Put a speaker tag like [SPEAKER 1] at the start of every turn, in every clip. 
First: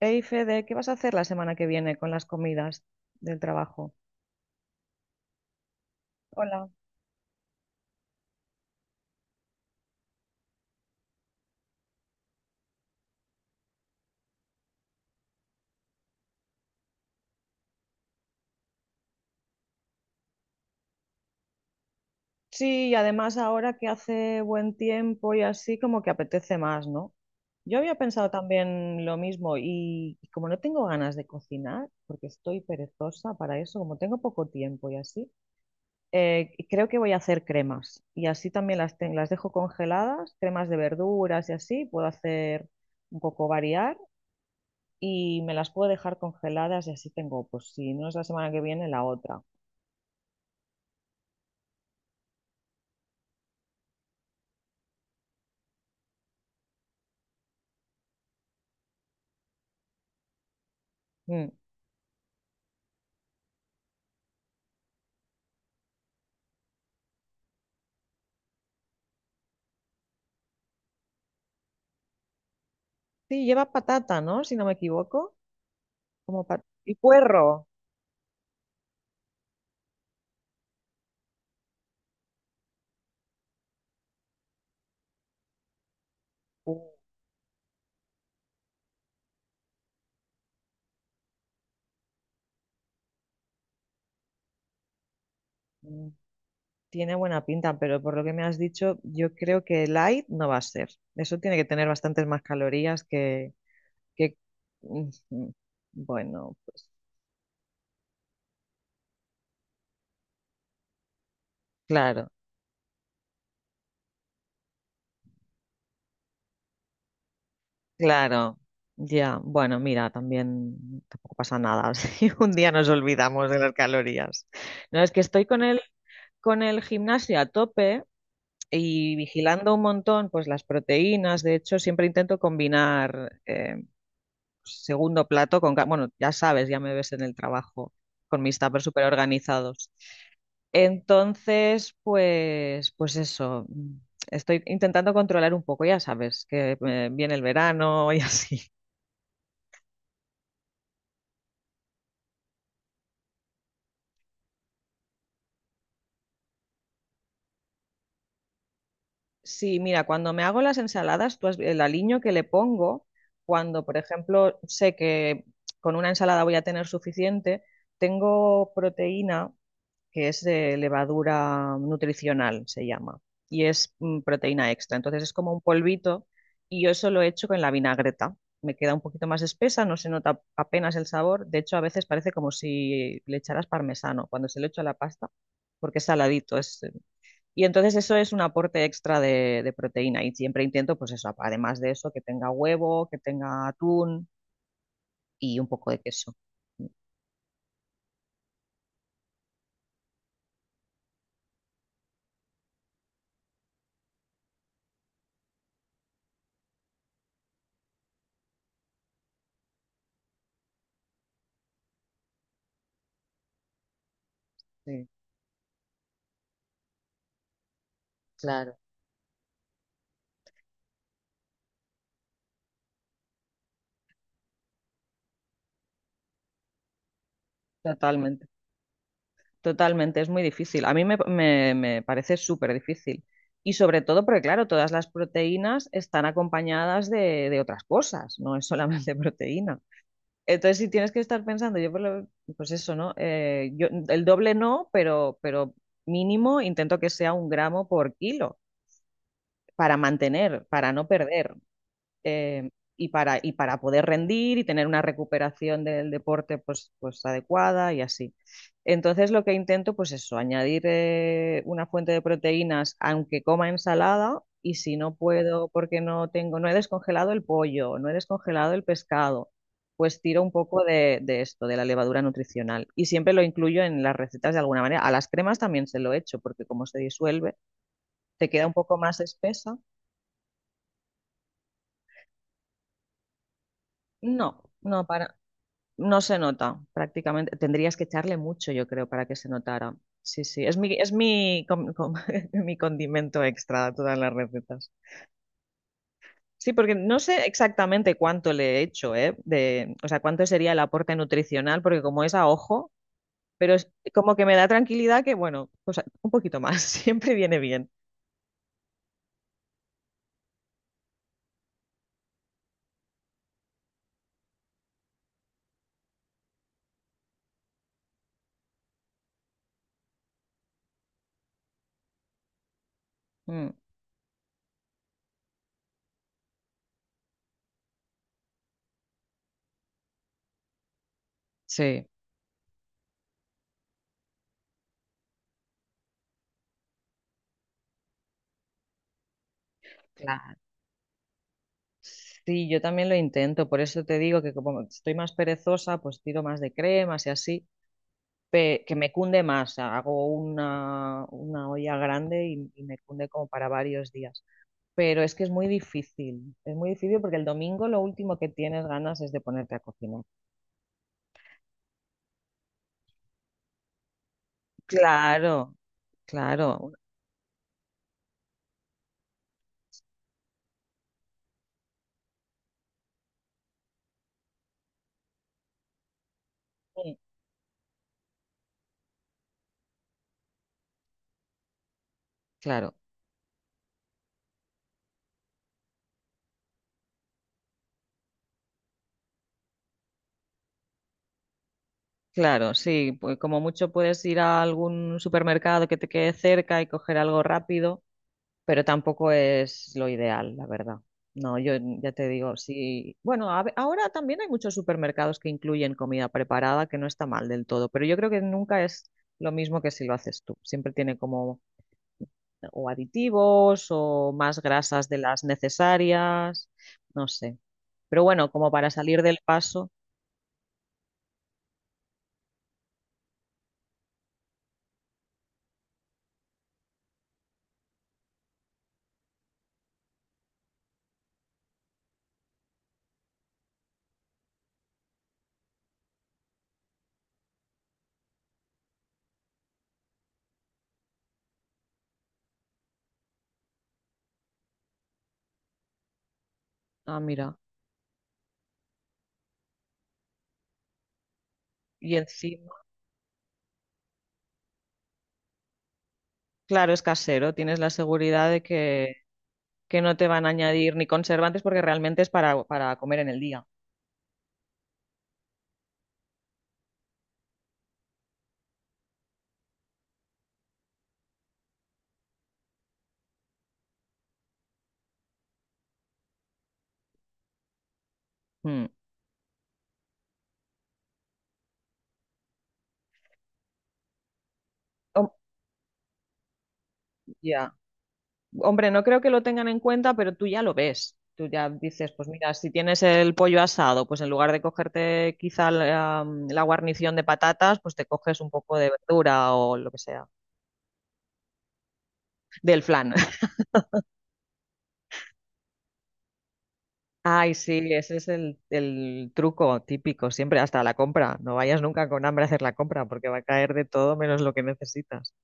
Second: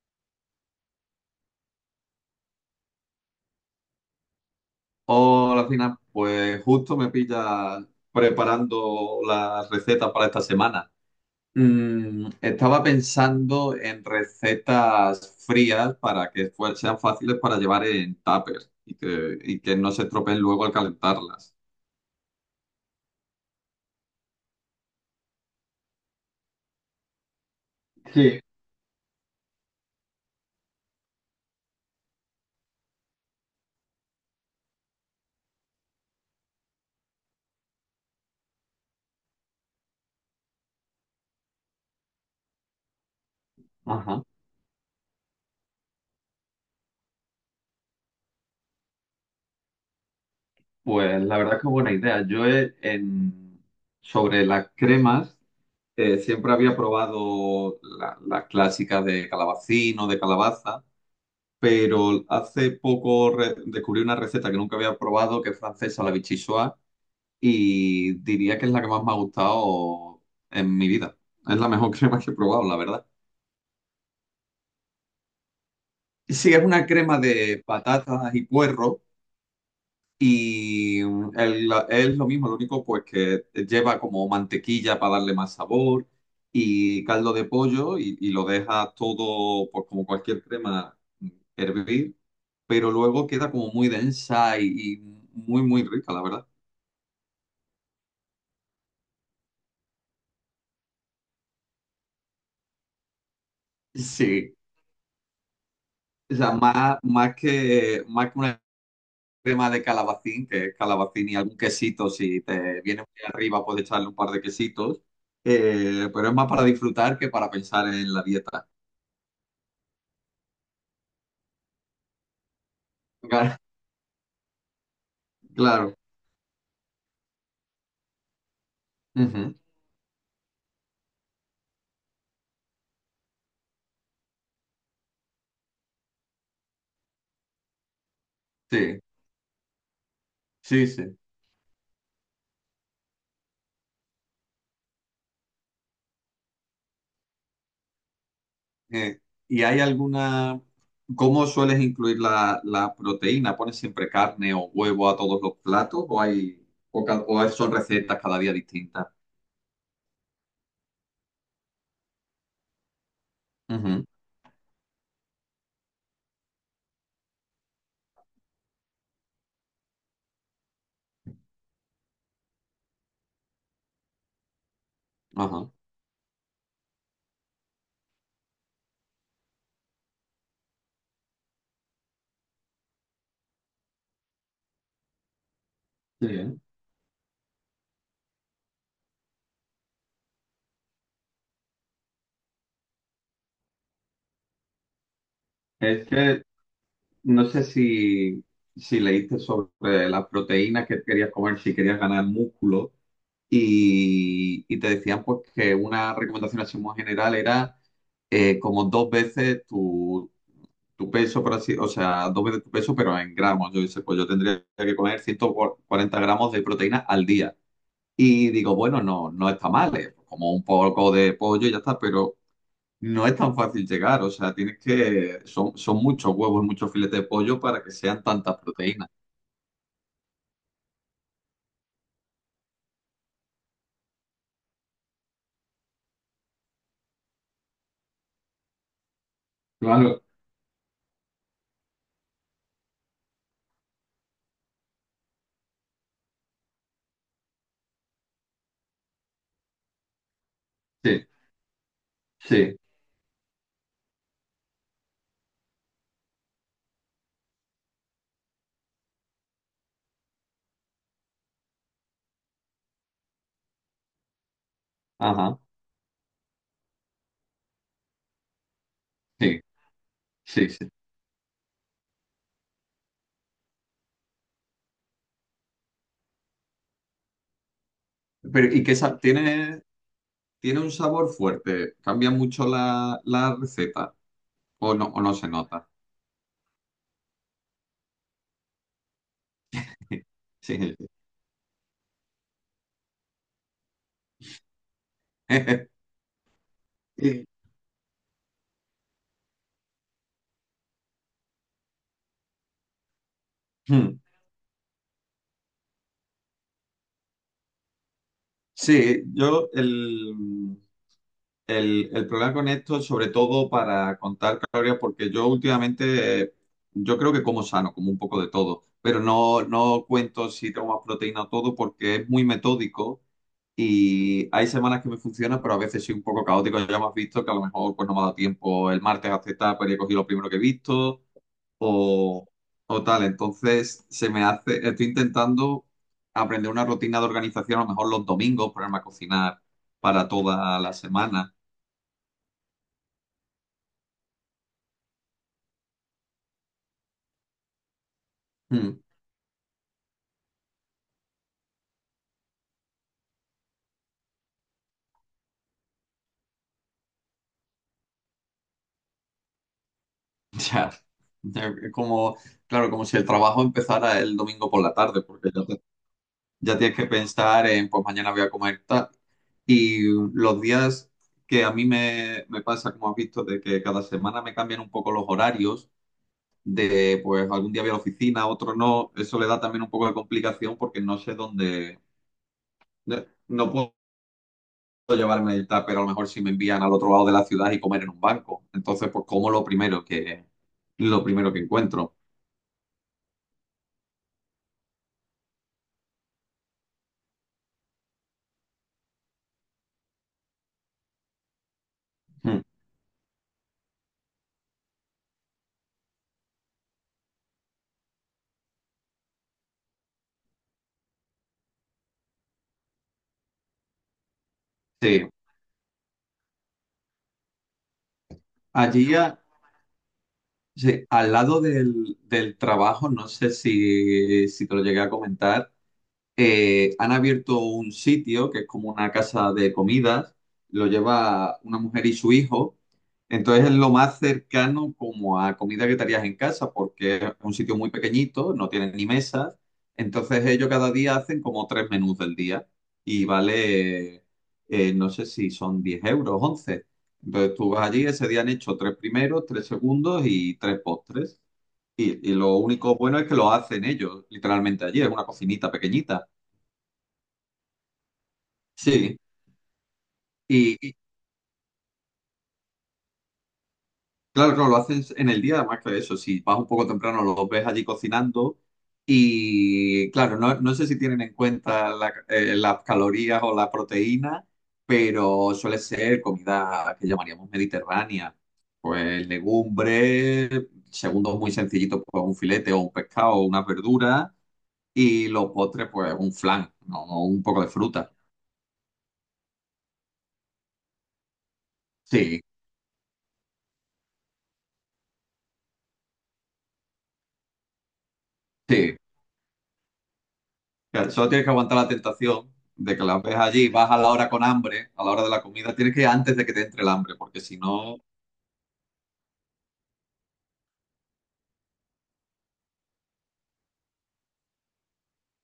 [SPEAKER 1] Hey Fede, ¿qué vas a hacer la semana que viene con las comidas del trabajo?
[SPEAKER 2] Hola, Fina. Pues
[SPEAKER 1] Hola.
[SPEAKER 2] justo me pilla preparando las recetas para esta semana. Estaba pensando en recetas frías para que sean fáciles para llevar en tupper y que no se estropeen luego al calentarlas.
[SPEAKER 1] Sí, y además ahora que hace buen tiempo y así, como que apetece más, ¿no? Yo había pensado
[SPEAKER 2] Sí.
[SPEAKER 1] también lo mismo y como no tengo ganas de cocinar, porque estoy perezosa para eso, como tengo poco tiempo y así, creo que voy a hacer cremas y así también las dejo congeladas, cremas de verduras y así, puedo hacer un poco variar
[SPEAKER 2] Ajá.
[SPEAKER 1] y me las puedo dejar congeladas y así tengo, pues si no es la semana que viene, la otra.
[SPEAKER 2] Pues la verdad es que buena idea. Sobre las cremas siempre había probado las clásicas de calabacín o de calabaza,
[SPEAKER 1] Mm.
[SPEAKER 2] pero hace poco descubrí una receta que nunca había probado, que es francesa, la vichyssoise, y diría que es la que más me ha gustado en mi vida. Es la mejor crema que he probado, la verdad.
[SPEAKER 1] Sí, lleva patata, ¿no? Si no me equivoco. Como
[SPEAKER 2] Sí, es una
[SPEAKER 1] y
[SPEAKER 2] crema de
[SPEAKER 1] puerro.
[SPEAKER 2] patatas y puerro, y es lo mismo, lo único pues que lleva como mantequilla para darle más sabor,
[SPEAKER 1] Uh,
[SPEAKER 2] y caldo de pollo, y lo dejas todo, pues como cualquier crema, hervir, pero luego queda como muy densa y muy, muy
[SPEAKER 1] mm,
[SPEAKER 2] rica, la verdad.
[SPEAKER 1] tiene buena pinta, pero por lo que me has dicho, yo creo que light no va a ser. Eso tiene que tener bastantes más calorías que...
[SPEAKER 2] Sí,
[SPEAKER 1] Ujú.
[SPEAKER 2] o sea,
[SPEAKER 1] Bueno, pues
[SPEAKER 2] más que una crema de calabacín, que es calabacín y algún quesito,
[SPEAKER 1] claro,
[SPEAKER 2] si te viene muy arriba puedes echarle un par de quesitos, pero es más para disfrutar que para pensar en la
[SPEAKER 1] claro.
[SPEAKER 2] dieta.
[SPEAKER 1] Ya, bueno, mira, también tampoco pasa nada si un día nos olvidamos
[SPEAKER 2] Claro,
[SPEAKER 1] de las calorías. No, es que estoy
[SPEAKER 2] claro.
[SPEAKER 1] con el gimnasio a tope y
[SPEAKER 2] Ujú.
[SPEAKER 1] vigilando un montón, pues las proteínas. De hecho, siempre intento combinar segundo plato bueno, ya sabes, ya me ves en el trabajo con mis tuppers
[SPEAKER 2] Sí,
[SPEAKER 1] súper organizados.
[SPEAKER 2] sí, sí.
[SPEAKER 1] Entonces, pues, pues eso. Estoy intentando controlar un poco, ya sabes, que viene el verano y así.
[SPEAKER 2] Eh, ¿y hay alguna... ¿Cómo sueles incluir la proteína? ¿Pones siempre carne o huevo a todos los platos o hay o, ca- o son recetas cada día distintas?
[SPEAKER 1] Sí, mira, cuando me hago las ensaladas, el aliño que le pongo, cuando, por
[SPEAKER 2] Ujú.
[SPEAKER 1] ejemplo, sé que con una ensalada voy a tener suficiente, tengo proteína que es de levadura nutricional, se llama, y es proteína extra. Entonces es como un
[SPEAKER 2] Ajá.
[SPEAKER 1] polvito y yo eso lo he hecho con la vinagreta. Me queda un poquito más espesa, no se nota apenas el sabor. De hecho, a veces parece como si le echaras parmesano cuando se lo echo a la pasta, porque es
[SPEAKER 2] Qué
[SPEAKER 1] saladito,
[SPEAKER 2] bien.
[SPEAKER 1] es, y entonces eso es un aporte extra de proteína y siempre intento, pues eso, además de eso, que tenga huevo, que tenga atún y un poco de
[SPEAKER 2] Es
[SPEAKER 1] queso.
[SPEAKER 2] que no sé si leíste sobre las proteínas que querías comer, si querías ganar músculo, y te decían pues que una recomendación así muy general era como dos veces tu peso, por así, o sea, dos veces tu peso, pero en gramos. Yo dice, pues yo tendría que
[SPEAKER 1] Sí,
[SPEAKER 2] comer 140 gramos de proteína al día. Y digo,
[SPEAKER 1] claro.
[SPEAKER 2] bueno, no, no está mal, como un poco de pollo y ya está, pero no es tan fácil llegar. O sea, tienes que, son muchos huevos, muchos filetes de pollo para que sean
[SPEAKER 1] Totalmente.
[SPEAKER 2] tantas proteínas.
[SPEAKER 1] Totalmente, es muy difícil. A mí me parece súper difícil. Y sobre todo porque, claro, todas las proteínas están acompañadas de otras cosas, no es solamente proteína.
[SPEAKER 2] Claro.
[SPEAKER 1] Entonces, si tienes que estar pensando, pues eso, ¿no? Yo, el doble no, pero mínimo intento que sea un gramo por kilo para mantener, para no
[SPEAKER 2] Sí,
[SPEAKER 1] perder eh,
[SPEAKER 2] sí,
[SPEAKER 1] y para poder rendir y tener una recuperación del deporte pues, pues adecuada y así. Entonces lo que intento pues eso, añadir una fuente de proteínas aunque coma ensalada y si no
[SPEAKER 2] ajá,
[SPEAKER 1] puedo porque no tengo, no he descongelado el pollo, no he descongelado el pescado,
[SPEAKER 2] sí,
[SPEAKER 1] pues tiro un
[SPEAKER 2] sí,
[SPEAKER 1] poco
[SPEAKER 2] sí.
[SPEAKER 1] de esto, de la levadura nutricional y siempre lo incluyo en las recetas de alguna manera. A las cremas también se lo echo porque como se disuelve, te queda un
[SPEAKER 2] Pero, ¿y qué
[SPEAKER 1] poco
[SPEAKER 2] sa-
[SPEAKER 1] más espesa.
[SPEAKER 2] tiene, tiene un sabor fuerte? ¿Cambia mucho la receta?
[SPEAKER 1] No, no,
[SPEAKER 2] O no
[SPEAKER 1] para
[SPEAKER 2] se nota?
[SPEAKER 1] No se nota, prácticamente. Tendrías que echarle mucho, yo creo, para que se notara. Sí, sí.
[SPEAKER 2] Sí.
[SPEAKER 1] Es mi, com- com- mi condimento extra a todas las recetas. Sí, porque no sé exactamente cuánto le he hecho, ¿eh? De, o sea, cuánto sería el aporte nutricional, porque como es a ojo, pero es
[SPEAKER 2] Hmm.
[SPEAKER 1] como que me da tranquilidad que, bueno, pues un poquito más, siempre viene bien.
[SPEAKER 2] Sí, yo el problema con esto, sobre todo para contar calorías, porque yo últimamente, yo creo que como sano, como un poco de todo, pero no, no cuento si tengo más proteína o todo porque es muy metódico,
[SPEAKER 1] Mm,
[SPEAKER 2] y hay semanas que me funciona, pero a veces soy un poco caótico. Ya me has visto que a lo mejor pues no me ha dado tiempo el martes a aceptar, pero he cogido lo primero que he visto,
[SPEAKER 1] sí,
[SPEAKER 2] o, o tal. Entonces, estoy intentando aprender una rutina de organización, a lo mejor los domingos, ponerme a cocinar para
[SPEAKER 1] claro.
[SPEAKER 2] toda la semana.
[SPEAKER 1] Sí, yo también lo intento, por eso te digo que como estoy más perezosa, pues tiro más de cremas y así. Que
[SPEAKER 2] Mm.
[SPEAKER 1] me cunde más. Hago una olla grande y me cunde como para varios días. Pero es que es muy difícil porque el domingo lo último que tienes ganas es de ponerte a cocinar.
[SPEAKER 2] Ya, ya, es como, claro, como si el trabajo empezara el domingo por la tarde, porque
[SPEAKER 1] Claro,
[SPEAKER 2] ya
[SPEAKER 1] claro,
[SPEAKER 2] tienes que pensar en, pues mañana voy a comer tal. Y los días que a mí me pasa, como has visto, de que cada semana me cambian un poco los horarios,
[SPEAKER 1] un-
[SPEAKER 2] de pues algún día voy a la oficina, otro no, eso le da también un poco de complicación porque no sé dónde,
[SPEAKER 1] claro,
[SPEAKER 2] no puedo llevarme el tupper a lo mejor si me envían al otro lado de la ciudad y comer en un banco. Entonces, pues como lo primero que encuentro.
[SPEAKER 1] claro, sí, pues como mucho puedes ir a algún supermercado que te quede cerca y coger algo rápido pero tampoco es lo ideal, la verdad. No, yo ya te digo,
[SPEAKER 2] Mm.
[SPEAKER 1] sí. Bueno, ahora también hay muchos supermercados que incluyen comida preparada, que no está mal del todo, pero yo creo que nunca es lo mismo que si lo haces tú. Siempre tiene como o aditivos o más grasas de
[SPEAKER 2] Sí,
[SPEAKER 1] las necesarias, no sé. Pero bueno, como para
[SPEAKER 2] allí
[SPEAKER 1] salir
[SPEAKER 2] a-
[SPEAKER 1] del paso,
[SPEAKER 2] sí, al lado del trabajo, no sé si te lo llegué a comentar, han abierto un sitio que es como una casa de comidas, lo lleva una mujer y su hijo, entonces es lo más cercano como a comida que te harías en casa, porque es un sitio muy pequeñito, no tienen ni mesas, entonces ellos cada día hacen como tres menús del día y vale, no sé si son 10 euros, 11.
[SPEAKER 1] ah,
[SPEAKER 2] Entonces
[SPEAKER 1] mira.
[SPEAKER 2] tú vas allí, ese día han hecho tres primeros, tres segundos y tres postres.
[SPEAKER 1] Y
[SPEAKER 2] Y lo
[SPEAKER 1] encima,
[SPEAKER 2] único bueno es que lo hacen ellos, literalmente allí, es una cocinita pequeñita.
[SPEAKER 1] claro, es casero, tienes la seguridad de
[SPEAKER 2] Sí,
[SPEAKER 1] que no te van a
[SPEAKER 2] y
[SPEAKER 1] añadir ni conservantes porque realmente es para comer en el día.
[SPEAKER 2] claro, claro, lo haces en el día, además que eso, si vas un poco temprano, los ves allí cocinando, y claro, no, no sé si tienen en cuenta las calorías o la proteína, pero suele ser comida que llamaríamos mediterránea,
[SPEAKER 1] Mm.
[SPEAKER 2] pues legumbres, segundos muy sencillitos, pues un filete o un pescado o unas verduras, y los postres, pues un flan, ¿no? O un poco de
[SPEAKER 1] Ya.
[SPEAKER 2] fruta.
[SPEAKER 1] Hombre, no creo que lo tengan en cuenta, pero tú ya lo ves. Tú ya dices, pues
[SPEAKER 2] Sí,
[SPEAKER 1] mira, si tienes el pollo asado, pues en lugar de cogerte quizá la, la guarnición de patatas, pues te coges un poco de
[SPEAKER 2] sí.
[SPEAKER 1] verdura o lo que sea,
[SPEAKER 2] Claro, solo tienes que aguantar la tentación
[SPEAKER 1] del
[SPEAKER 2] de que
[SPEAKER 1] flan.
[SPEAKER 2] las ves allí, vas a la hora con hambre, a la hora de la comida, tienes que ir antes de que te entre el hambre, porque
[SPEAKER 1] Ay,
[SPEAKER 2] si
[SPEAKER 1] sí,
[SPEAKER 2] no,
[SPEAKER 1] ese es el truco típico, siempre hasta la compra. No vayas nunca con hambre a hacer la compra porque va a caer de todo menos lo que necesitas.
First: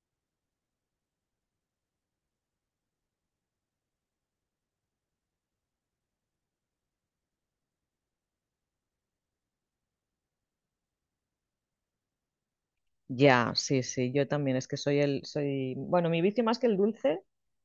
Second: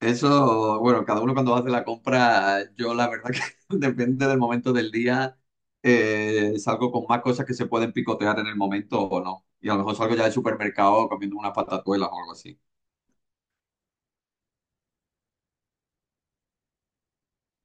[SPEAKER 2] eso, bueno, cada uno cuando hace la compra, yo la verdad que depende del momento del día, salgo con más cosas que se pueden picotear en el momento o no. Y a lo mejor salgo ya del supermercado comiendo unas patatuelas o algo así.
[SPEAKER 1] Ya, sí, sí, yo también es que soy el, soy, bueno, mi vicio más que el dulce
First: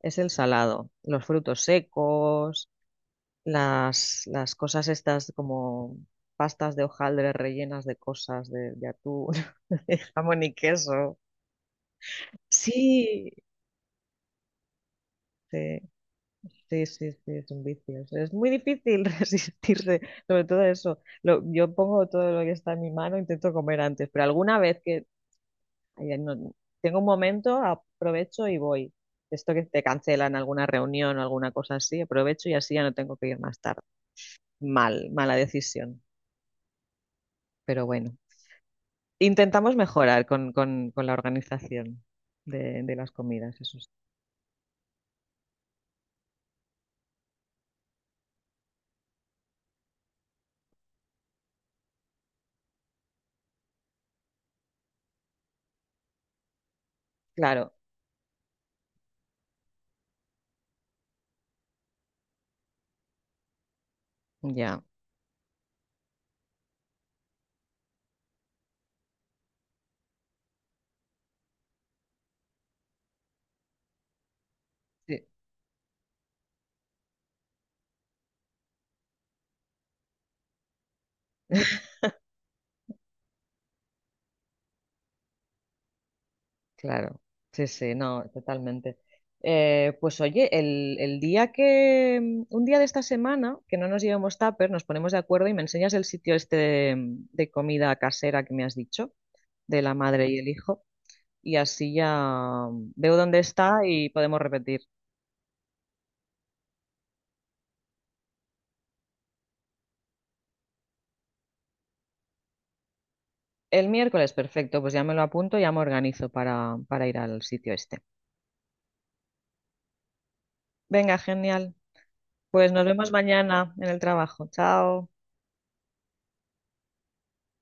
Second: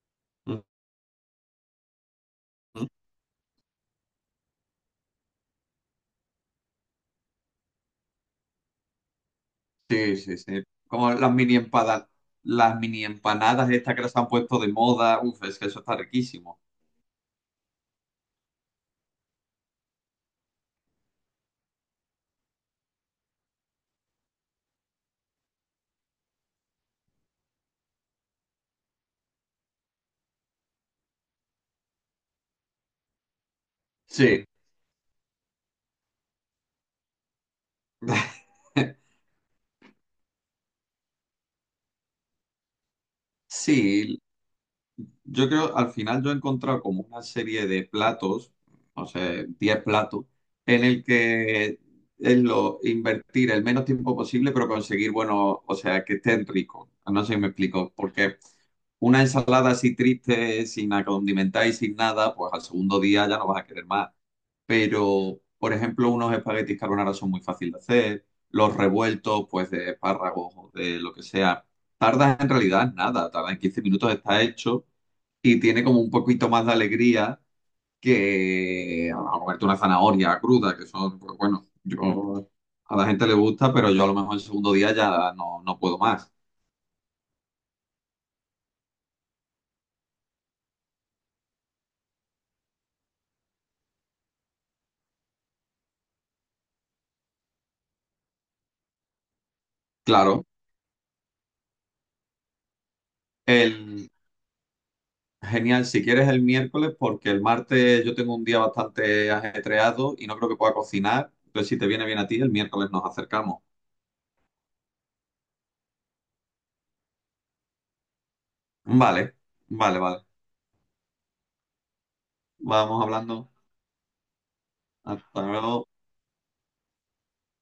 [SPEAKER 1] es el
[SPEAKER 2] Ujú.
[SPEAKER 1] salado, los frutos secos. Las las cosas estas como pastas de hojaldre rellenas de cosas, de atún, de
[SPEAKER 2] Sí, sí,
[SPEAKER 1] jamón y
[SPEAKER 2] sí. Como
[SPEAKER 1] queso.
[SPEAKER 2] las mini
[SPEAKER 1] Sí,
[SPEAKER 2] empanadas estas que las han puesto de moda, uf, es que eso
[SPEAKER 1] sí,
[SPEAKER 2] está riquísimo.
[SPEAKER 1] sí, sí, sí, es un vicio. Es muy difícil resistirse, sobre todo eso. Yo pongo todo lo que está en mi mano, intento comer antes, pero alguna vez que ay, no- tengo un momento, aprovecho y voy. Esto que te cancelan alguna reunión o alguna cosa así, aprovecho y así ya no tengo que ir más tarde.
[SPEAKER 2] Sí.
[SPEAKER 1] Mal, mala decisión, pero bueno. Intentamos mejorar con la organización de las comidas, eso sí.
[SPEAKER 2] Sí, yo creo, al final yo he encontrado como una serie de platos, no sé, 10 platos, en el que es lo invertir el menos tiempo posible, pero conseguir, bueno, o sea, que estén ricos. No sé si me
[SPEAKER 1] Claro,
[SPEAKER 2] explico, porque una ensalada así triste, sin acondimentar y sin nada, pues al segundo día ya no vas a querer más.
[SPEAKER 1] ya.
[SPEAKER 2] Pero, por ejemplo, unos espaguetis carbonara son muy fáciles de hacer, los revueltos, pues de espárragos o de lo que sea. Tardas en realidad en nada, tarda en 15 minutos, está hecho,
[SPEAKER 1] Sí.
[SPEAKER 2] y tiene como un poquito más de alegría que a comerte una zanahoria cruda, que son, pues, bueno, yo, a la gente le gusta, pero yo a lo mejor el segundo día ya no, no puedo más.
[SPEAKER 1] Claro, sí, sí, no, totalmente. Pues oye, el día que, un día de esta semana, que no nos llevemos tupper, nos ponemos de acuerdo y me enseñas el sitio este de comida casera que me has dicho, de la madre y
[SPEAKER 2] Claro.
[SPEAKER 1] el hijo, y así ya veo dónde está y
[SPEAKER 2] El,
[SPEAKER 1] podemos repetir.
[SPEAKER 2] Genial, si quieres el miércoles, porque el martes yo tengo un día bastante ajetreado y no creo que pueda cocinar. Entonces, si te viene bien a ti, el miércoles nos acercamos.
[SPEAKER 1] El miércoles, perfecto, pues ya me lo apunto, ya me organizo para ir al sitio este.
[SPEAKER 2] Vale, vale, vale.
[SPEAKER 1] Venga, genial. Pues nos
[SPEAKER 2] Vamos
[SPEAKER 1] vemos
[SPEAKER 2] hablando.
[SPEAKER 1] mañana en el trabajo. Chao.
[SPEAKER 2] Hasta luego.